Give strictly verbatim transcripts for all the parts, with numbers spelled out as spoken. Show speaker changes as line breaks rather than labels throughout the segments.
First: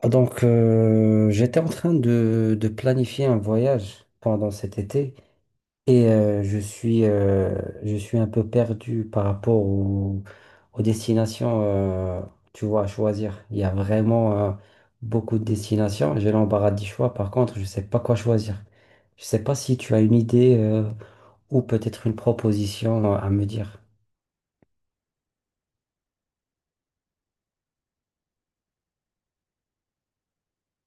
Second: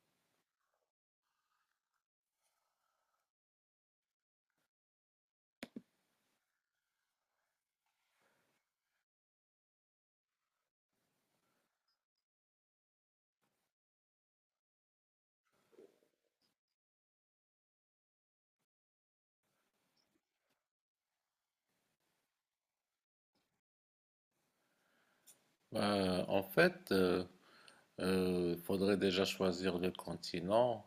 Ah, Donc, euh, j'étais en train de, de planifier un voyage pendant cet été et euh, je suis, euh, je suis un peu perdu par rapport au- aux destinations, euh, tu vois, à choisir. Il y a vraiment euh, beaucoup de destinations. J'ai l'embarras du choix. Par contre, je ne sais pas quoi choisir. Je ne sais pas si tu as une idée euh, ou peut-être une proposition euh, à me dire.
Euh, en fait, il faudrait déjà choisir le continent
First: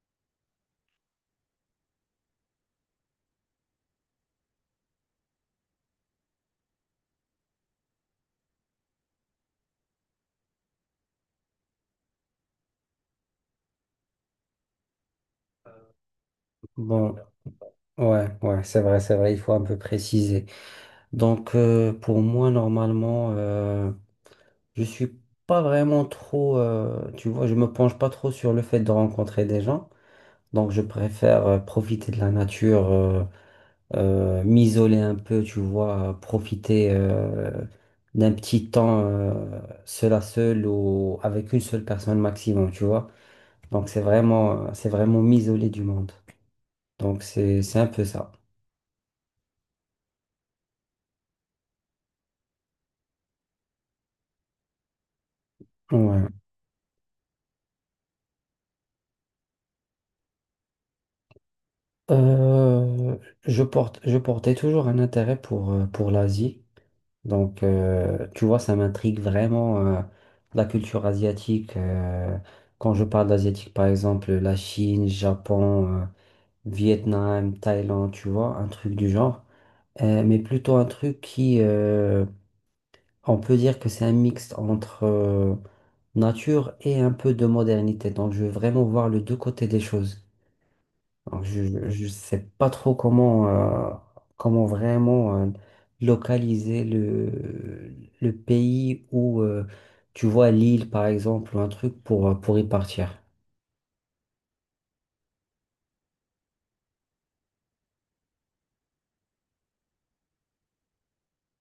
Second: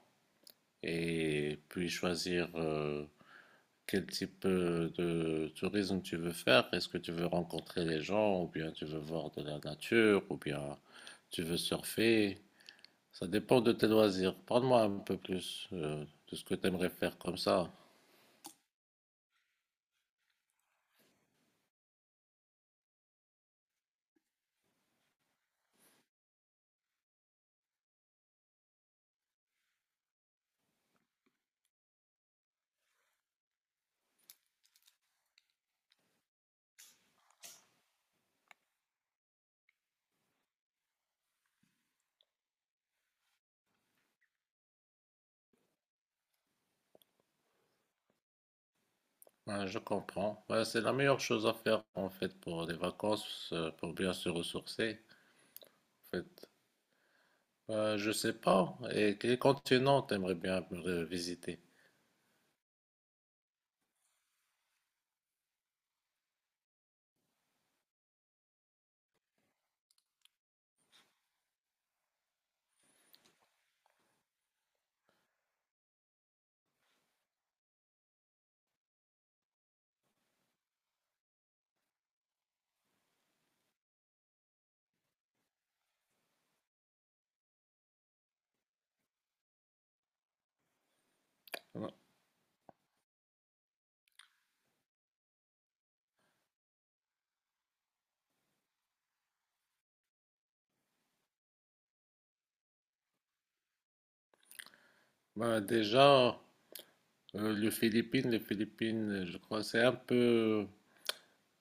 et puis choisir euh, quel type euh, de tourisme tu veux faire. Est-ce que tu veux rencontrer les gens ou bien tu veux voir de la nature ou bien tu veux surfer. Ça dépend de tes loisirs. Parle-moi un peu plus euh, de ce que tu aimerais
Bon,
faire comme ça.
ouais, ouais, c'est vrai, c'est vrai. Il faut un peu préciser. Donc, euh, pour moi, normalement. euh, Je suis pas vraiment trop, euh, tu vois, je me penche pas trop sur le fait de rencontrer des gens. Donc, je préfère euh, profiter de la nature, euh, euh, m'isoler un peu, tu vois, euh, profiter euh, d'un petit temps euh, seul à seul ou avec une seule personne maximum, tu vois. Donc, c'est vraiment, euh, c'est vraiment m'isoler du monde. Donc, c'est, c'est un peu ça.
Ouais, je comprends. Ouais, c'est la meilleure chose à faire en fait pour les vacances, euh, pour bien se ressourcer. En
Ouais.
fait, bah, je sais pas. Et quel continent t'aimerais bien euh, visiter?
Euh, je porte, je portais toujours un intérêt pour, euh, pour l'Asie. Donc, euh, tu vois, ça m'intrigue vraiment euh, la culture asiatique. Euh, quand je parle d'asiatique, par exemple, la Chine, Japon, euh, Vietnam, Thaïlande, tu vois, un truc du genre. Euh, mais plutôt un truc qui, euh, on peut dire que c'est un mix entre euh, nature et un peu de modernité. Donc, je veux vraiment voir les deux côtés des choses. Alors, je
Ouais.
ne sais pas trop comment, euh, comment vraiment euh, localiser le, le pays où euh, tu vois l'île, par exemple, ou un truc pour, euh, pour y partir.
Bah, déjà, euh, les Philippines, les Philippines, je crois, c'est un peu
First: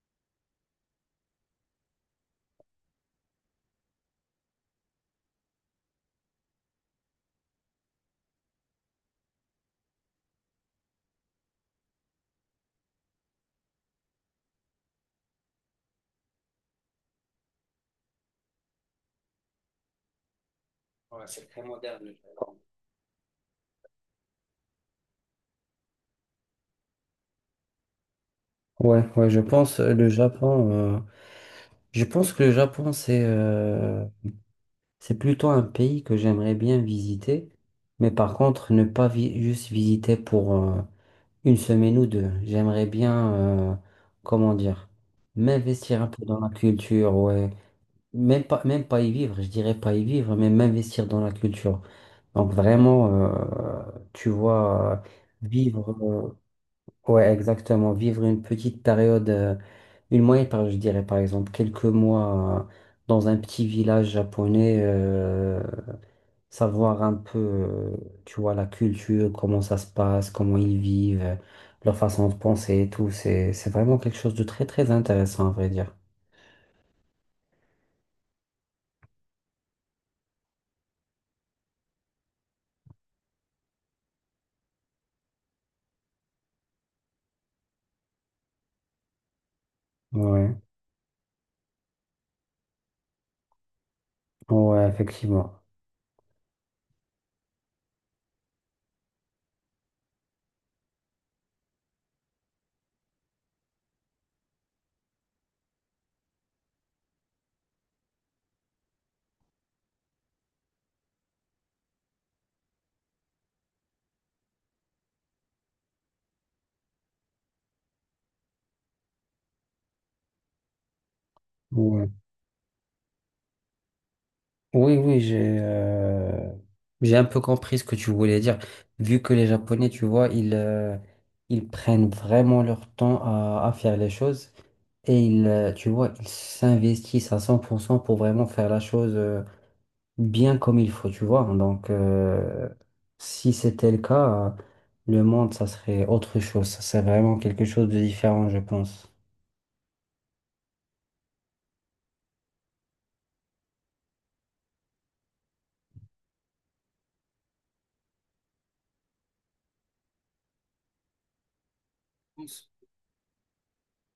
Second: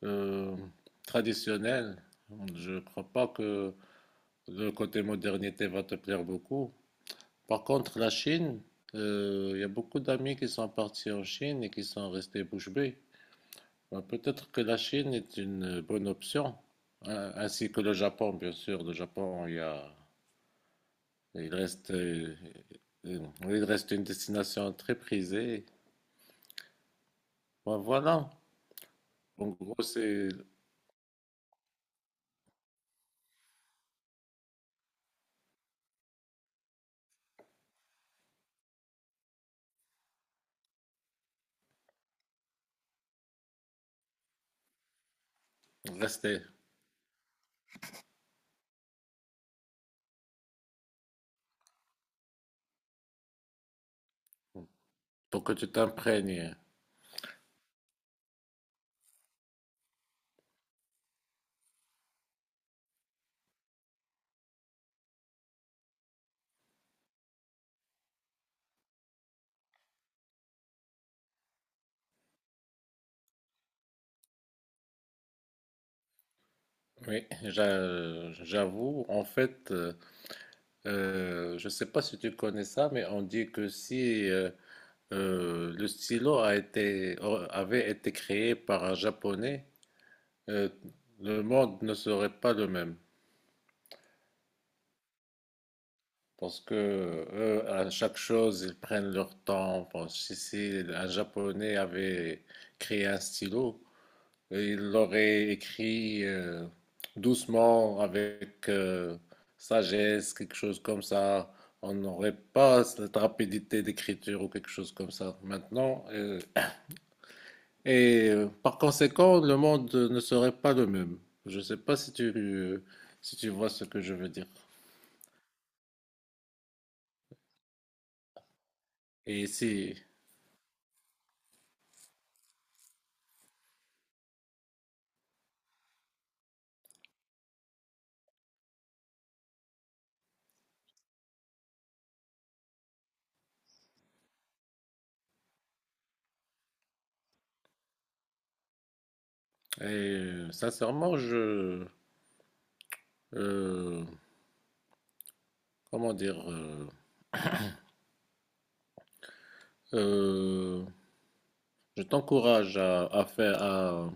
euh, traditionnel. Je crois pas que le côté modernité va te plaire beaucoup. Par contre, la Chine, euh, il y a beaucoup d'amis qui sont partis en Chine et qui sont restés bouche bée. Bah, peut-être que la Chine est une bonne option, hein, ainsi que le Japon, bien sûr. Le Japon, il y a
Ouais, c'est
il
très
reste,
moderne. le
euh,
Japon.
euh, il reste une destination très prisée. Bon, voilà.
Ouais, ouais, je
En
pense
gros,
euh, le
c'est
Japon. Euh, je pense que le Japon, c'est euh, c'est plutôt un pays que j'aimerais bien visiter, mais par contre, ne pas vi- juste visiter pour, euh, Une semaine ou deux. J'aimerais bien, euh, comment dire, m'investir un peu dans
rester
la culture, ouais. Même pas, même pas y vivre, je dirais pas y vivre, mais m'investir dans la culture. Donc vraiment, euh, tu vois, euh,
pour que tu
vivre,
t'imprègnes.
euh, ouais, exactement, vivre une petite période, euh, une moyenne période, je dirais par exemple, quelques mois, euh, dans un petit village japonais, euh, savoir un peu, euh, tu vois, la culture, comment ça se passe, comment ils vivent, euh, leur façon de penser et tout. C'est, c'est vraiment quelque chose de très, très intéressant, à vrai dire.
Oui, j'a- j'avoue. En fait, euh, euh, je ne sais pas si tu connais ça, mais on dit que si euh, euh, le stylo a été, euh, avait été créé par un Japonais,
Ouais,
euh, le monde ne serait pas le même.
ouais, effectivement.
Parce que eux, à chaque chose, ils prennent leur temps. Pense, si si un Japonais avait créé un stylo, il l'aurait écrit euh, doucement, avec euh, sagesse, quelque chose comme ça. On n'aurait pas cette rapidité d'écriture ou quelque chose comme ça maintenant. Euh, et euh, par conséquent, le monde ne serait pas le même. Je ne sais pas
Ouais.
si tu, si tu vois ce que je veux dire.
Oui, oui, j'ai euh, j'ai un peu compris ce que tu voulais dire. Vu que les
Et
Japonais,
si.
tu vois, ils, euh, ils prennent vraiment leur temps à, à faire les choses et ils, euh, tu vois, ils s'investissent à cent pour cent pour cent pour vraiment faire la chose. Euh, bien comme il faut, tu vois. Donc, euh, si c'était le cas, euh, le monde, ça serait autre chose. Ça serait vraiment quelque chose de différent, je pense.
Et euh, sincèrement, je, euh, comment dire, euh, euh, je
pense.
t'encourage à, à faire, à-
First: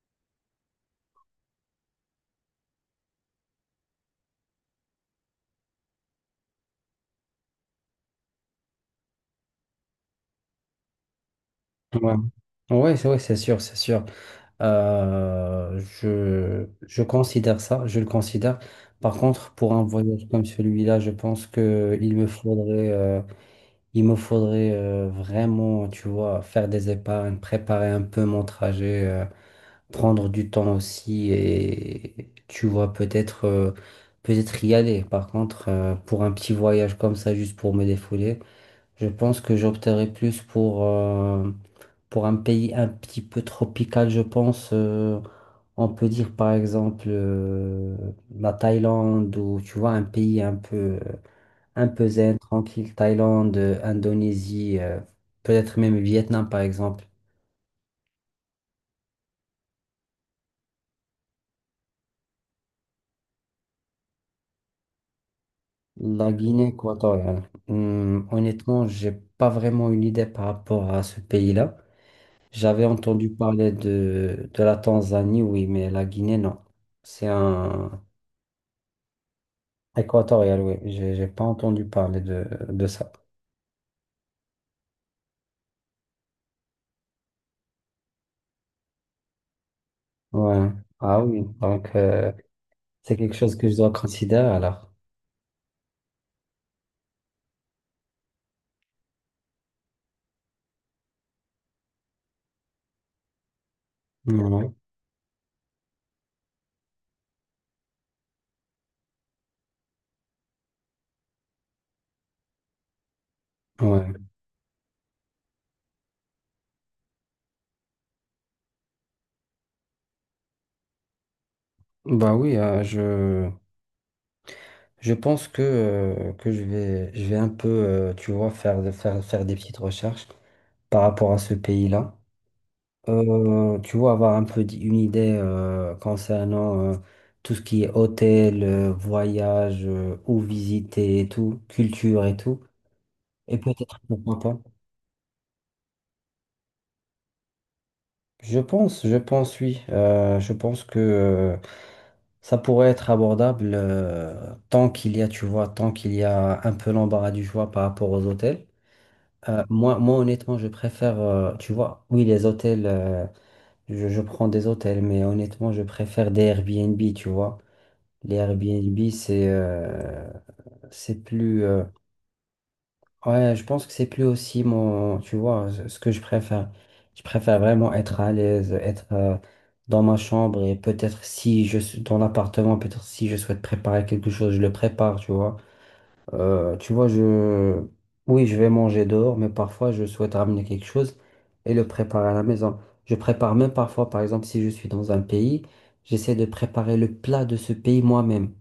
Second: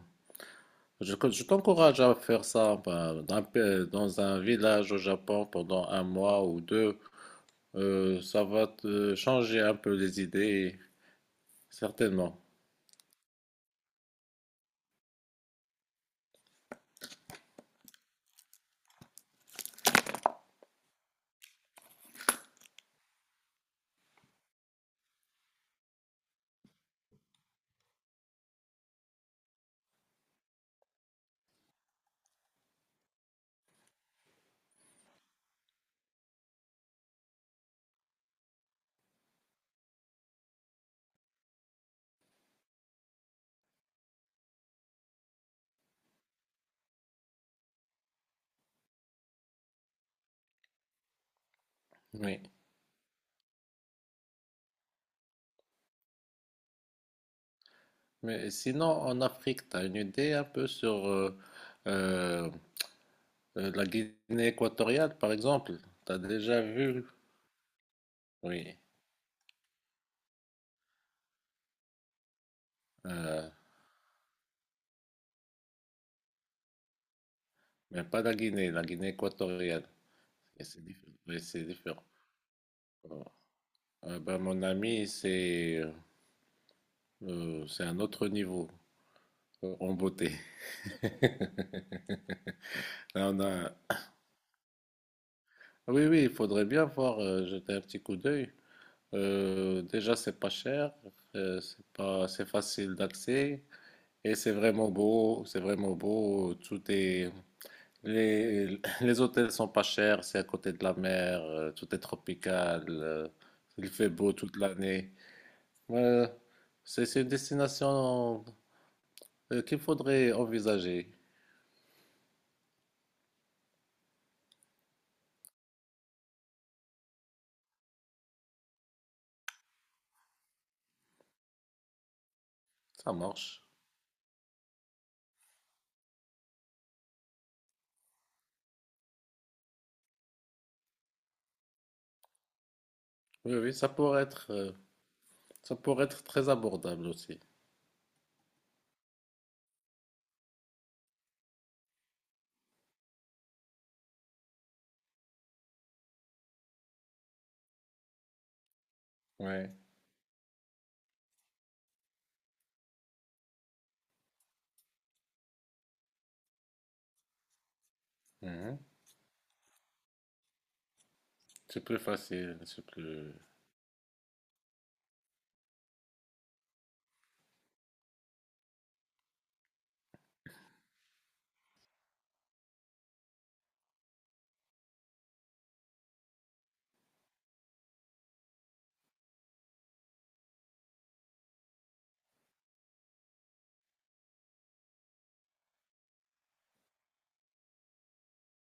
je, je t'encourage à faire ça bah, d'un pa- dans un village au Japon pendant un mois ou deux. Euh, ça va te changer un peu les idées,
Ouais,
certainement.
ouais, c'est ouais, c'est sûr, c'est sûr. Euh, je, je considère ça, je le considère. Par contre, pour un voyage comme celui-là, je pense que il me faudrait, euh, il me faudrait euh, vraiment, tu vois, faire des épargnes, préparer un peu mon trajet. Euh, prendre du temps aussi et tu vois peut-être euh, peut-être y aller. Par contre, euh, pour un petit voyage comme ça, juste pour me défouler, je pense que j'opterais plus pour, euh, pour un pays un petit peu tropical, je pense. Euh, on peut dire par exemple euh, la Thaïlande ou tu vois un pays un peu un peu zen,
Oui.
tranquille, Thaïlande, euh, Indonésie, euh, peut-être même Vietnam par exemple.
Mais sinon, en Afrique, tu as une idée un peu sur euh, euh, euh, la Guinée équatoriale, par exemple. Tu as
La
déjà
Guinée
vu?
équatoriale. Hum,
Oui.
honnêtement, j'ai pas vraiment une idée par rapport à ce pays-là. J'avais entendu
Euh,
parler de, de la Tanzanie, oui, mais la Guinée, non. C'est un
mais pas la Guinée, la Guinée équatoriale.
équatorial,
Et
oui.
c'est diff-
J'ai j'ai
ouais,
pas
c'est
entendu
différent.
parler de, de ça.
Voilà. Ah ben, mon ami, c'est euh, c'est un autre niveau euh, en beauté.
Ouais. Ah oui, donc euh, c'est
Là,
quelque
on
chose que
a...
je dois considérer alors.
Oui, oui, il faudrait bien voir, euh, jeter un petit coup d'œil. Euh, déjà, c'est pas cher, euh, c'est pas, c'est facile d'accès et c'est
Ouais.
vraiment beau, c'est vraiment beau. Tout est, les, les hôtels sont pas chers, c'est à côté de la mer, euh, tout est tropical, euh, il fait
Ouais.
beau toute l'année. Ouais, c'est c'est une destination euh, qu'il faudrait envisager.
Bah oui, euh, je, je pense que, euh, que je vais, je vais un peu, euh, tu vois, faire, faire, faire des petites recherches par rapport à ce pays-là.
Ça marche.
Euh, tu vois, avoir un peu d- une idée euh, concernant euh, tout ce qui est hôtel, euh, voyage, euh, où visiter et tout, culture et tout.
Oui,
Et
oui, ça
peut-être,
pourrait
pourquoi
être,
pas.
euh, ça pourrait être très abordable aussi.
Je pense, je pense, oui. Euh, je pense que euh, ça pourrait être abordable euh, tant qu'il y a, tu vois, tant qu'il y a un peu l'embarras du choix par rapport aux hôtels. Euh,
Ouais.
moi, moi, honnêtement, je préfère, euh, tu vois, oui, les hôtels, euh, je, je prends des hôtels, mais honnêtement, je préfère des Airbnb, tu vois. Les
Mhm.
Airbnb, c'est euh, c'est plus.
C'est
Euh,
plus facile, c'est plus.
ouais, je pense que c'est plus aussi mon. Tu vois, ce ce que je préfère. Je préfère vraiment être à l'aise, être euh, dans ma chambre et peut-être si je suis dans l'appartement, peut-être si je souhaite préparer quelque chose, je le prépare, tu vois. Euh, tu vois, je. Oui, je vais manger dehors, mais parfois je souhaite ramener quelque chose et le préparer à la maison. Je prépare même parfois, par exemple, si je suis dans un pays, j'essaie de préparer le plat de ce pays moi-même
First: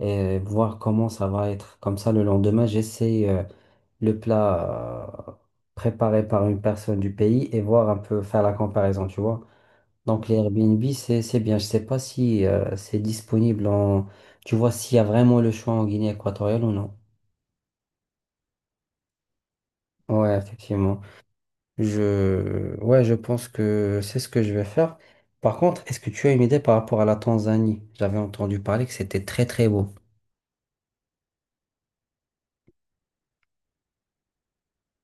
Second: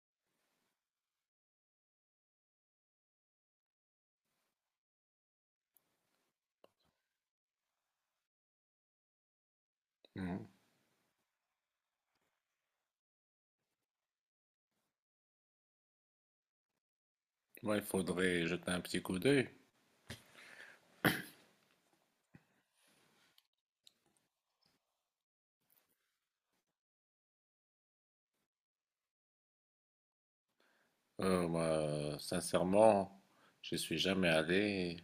et voir comment ça va être. Comme ça, le lendemain, j'essaie euh, le plat euh, préparé par une personne du pays et voir un peu faire la comparaison, tu vois. Donc, les
Mhm.
Airbnb, c'est, c'est bien. Je sais pas si euh, c'est disponible en... Tu vois, s'il y a vraiment le choix en Guinée équatoriale ou non.
Moi, il faudrait jeter un petit coup d'œil.
Ouais, effectivement. Je... Ouais, je pense que c'est ce que je vais faire. Par contre, est-ce que tu as une idée par rapport à la Tanzanie? J'avais entendu parler que c'était très très beau.
Euh, moi, sincèrement, je suis jamais allé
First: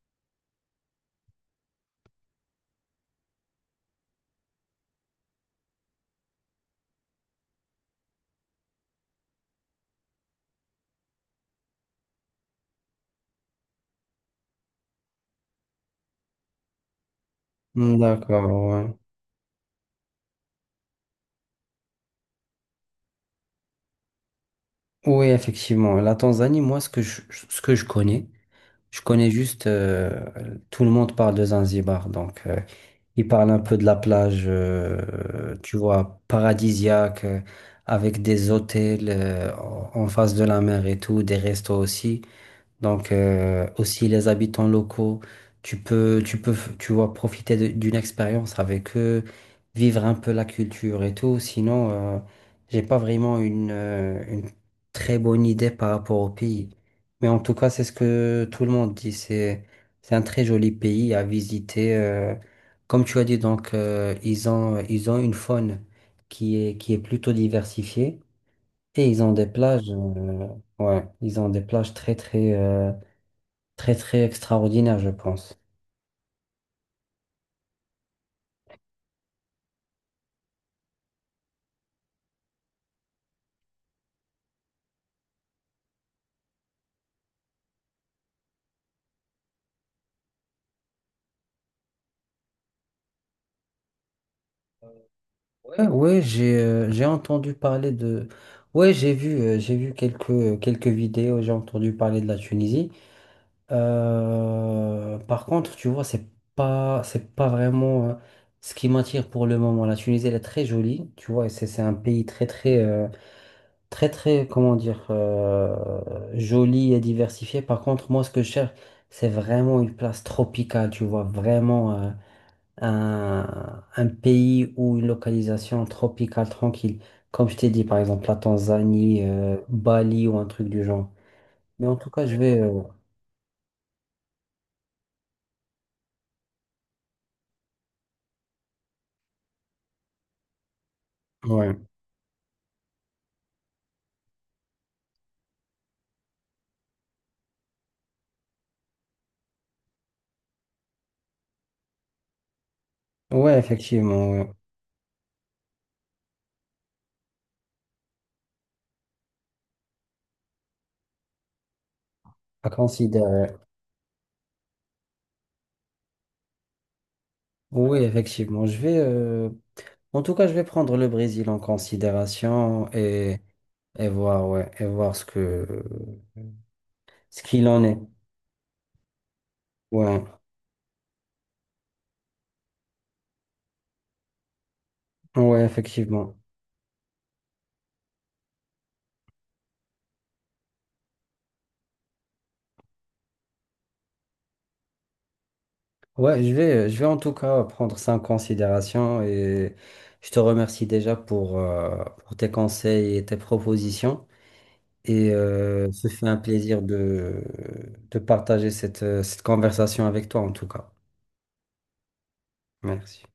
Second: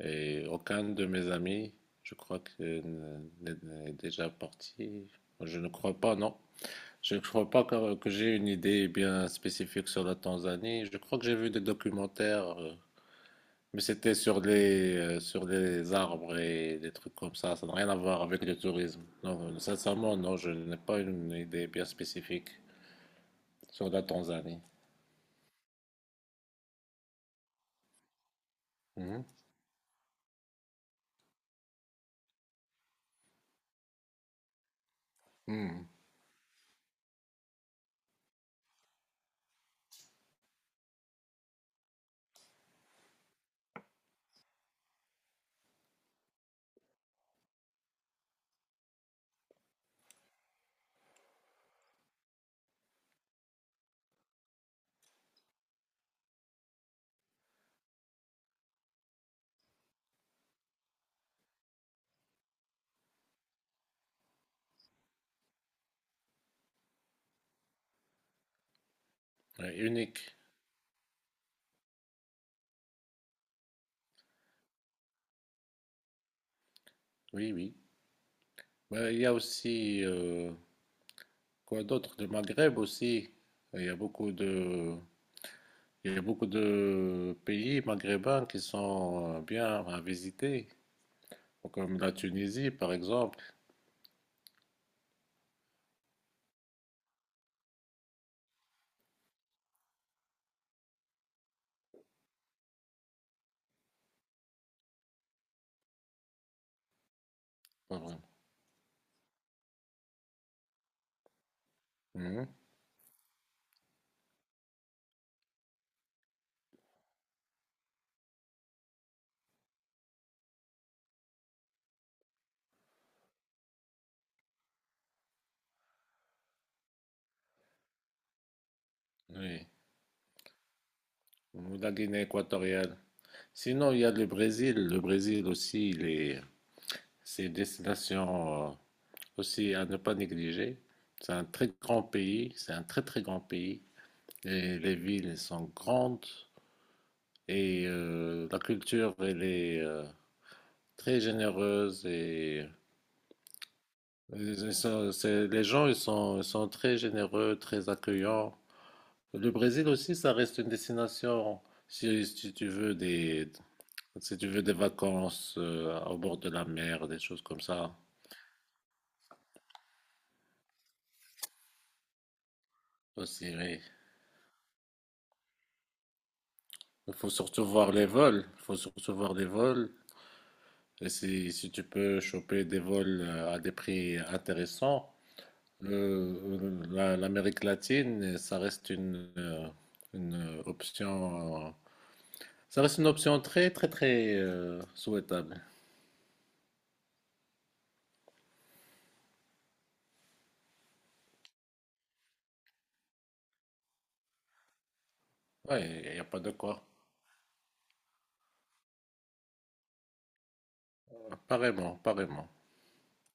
et aucun de mes amis, je crois que euh, n'est n'est déjà parti. Je ne crois pas, non. Je ne crois pas que, que j'ai une idée bien spécifique sur la Tanzanie. Je crois que j'ai vu des documentaires, euh, mais c'était sur les, euh, sur les arbres et des trucs comme ça. Ça n'a rien à
Hmm,
voir avec
D'accord,
le
ouais.
tourisme. Non, euh, sincèrement, non, je n'ai pas une idée bien spécifique sur la Tanzanie.
Oui, effectivement. La Tanzanie, moi, ce que je, ce que je connais, je
Mhm.
connais juste, euh, tout le monde parle de Zanzibar. Donc, euh, ils parlent un peu de la plage, euh, tu
Mhm.
vois, paradisiaque, euh, avec des hôtels, euh, en en face de la mer et tout, des restos aussi. Donc euh, aussi les habitants locaux, tu peux, tu peux, tu vois, profiter de- d'une expérience avec eux, vivre un peu la culture et tout. Sinon, euh, j'ai pas vraiment une, euh, une très bonne idée par rapport au pays. Mais en tout cas, c'est ce que tout le monde dit. C'est, c'est un très joli pays à visiter. Euh, comme tu as dit, donc euh, ils ont, ils ont une faune qui est, qui est plutôt diversifiée et ils ont des
Ouais,
plages,
unique.
euh, ouais, ils ont des plages très très. euh, Très, très extraordinaire, je pense.
Oui, oui. Ouais, il y a aussi, euh, quoi d'autre? Le Maghreb aussi. Il y a beaucoup de, il y a beaucoup de pays maghrébins qui sont euh, bien à visiter. Comme la Tunisie, par exemple.
Ouais, ouais, j'ai euh, j'ai entendu parler de... Ouais, j'ai vu, euh, j'ai vu quelques, quelques vidéos, j'ai entendu parler de la Tunisie. Euh, par contre, tu vois, c'est pas, c'est pas
Pas
vraiment euh,
vraiment.
ce qui m'attire pour le moment. La Tunisie, elle est très jolie, tu vois, et c'est c'est un pays très,
Mhm.
très, euh, très, très, comment dire, euh, joli et diversifié. Par contre, moi, ce que je cherche, c'est vraiment une place tropicale, tu vois, vraiment, euh, un, un pays ou une localisation tropicale tranquille. Comme je t'ai dit, par exemple, la Tanzanie, euh,
Oui.
Bali ou un truc du genre.
Ou
Mais
la
en tout
Guinée
cas, je vais... euh,
équatoriale. Sinon, il y a le Brésil. Le Brésil aussi, il est... c'est une destination euh, aussi à ne pas négliger. C'est un très
ouais.
grand pays. C'est un très, très grand pays. Et les villes elles sont grandes. Et euh, la culture, elle est euh, très généreuse. Et,
Ouais, effectivement, ouais.
et ça, c'est- les gens, ils sont, ils sont très généreux, très accueillants. Le Brésil aussi, ça reste une destination, si, si tu
À
veux
considérer.
des, si tu veux des vacances euh, au bord de la mer, des choses comme ça
Oui, effectivement. Je vais... euh, En tout cas, je vais prendre le Brésil en considération et,
aussi, oui.
et voir, ouais, et voir ce que,
Il faut
ce
surtout
qu'il en
voir
est.
les vols, il faut surtout voir les vols.
Ouais,
Et si, si tu peux choper des vols euh, à des prix intéressants,
ouais, effectivement.
euh, la- l'Amérique latine, ça reste une, euh, une option, euh, ça reste une option très, très, très euh, souhaitable.
Ouais, je vais, je vais en tout cas prendre ça en considération et je te remercie déjà pour, euh, pour tes conseils et tes propositions. Et euh,
Ouais,
ce
il n'y a
fut un
pas de
plaisir
quoi.
de, de partager cette, cette conversation avec toi en tout cas.
Apparemment, apparemment.
Merci.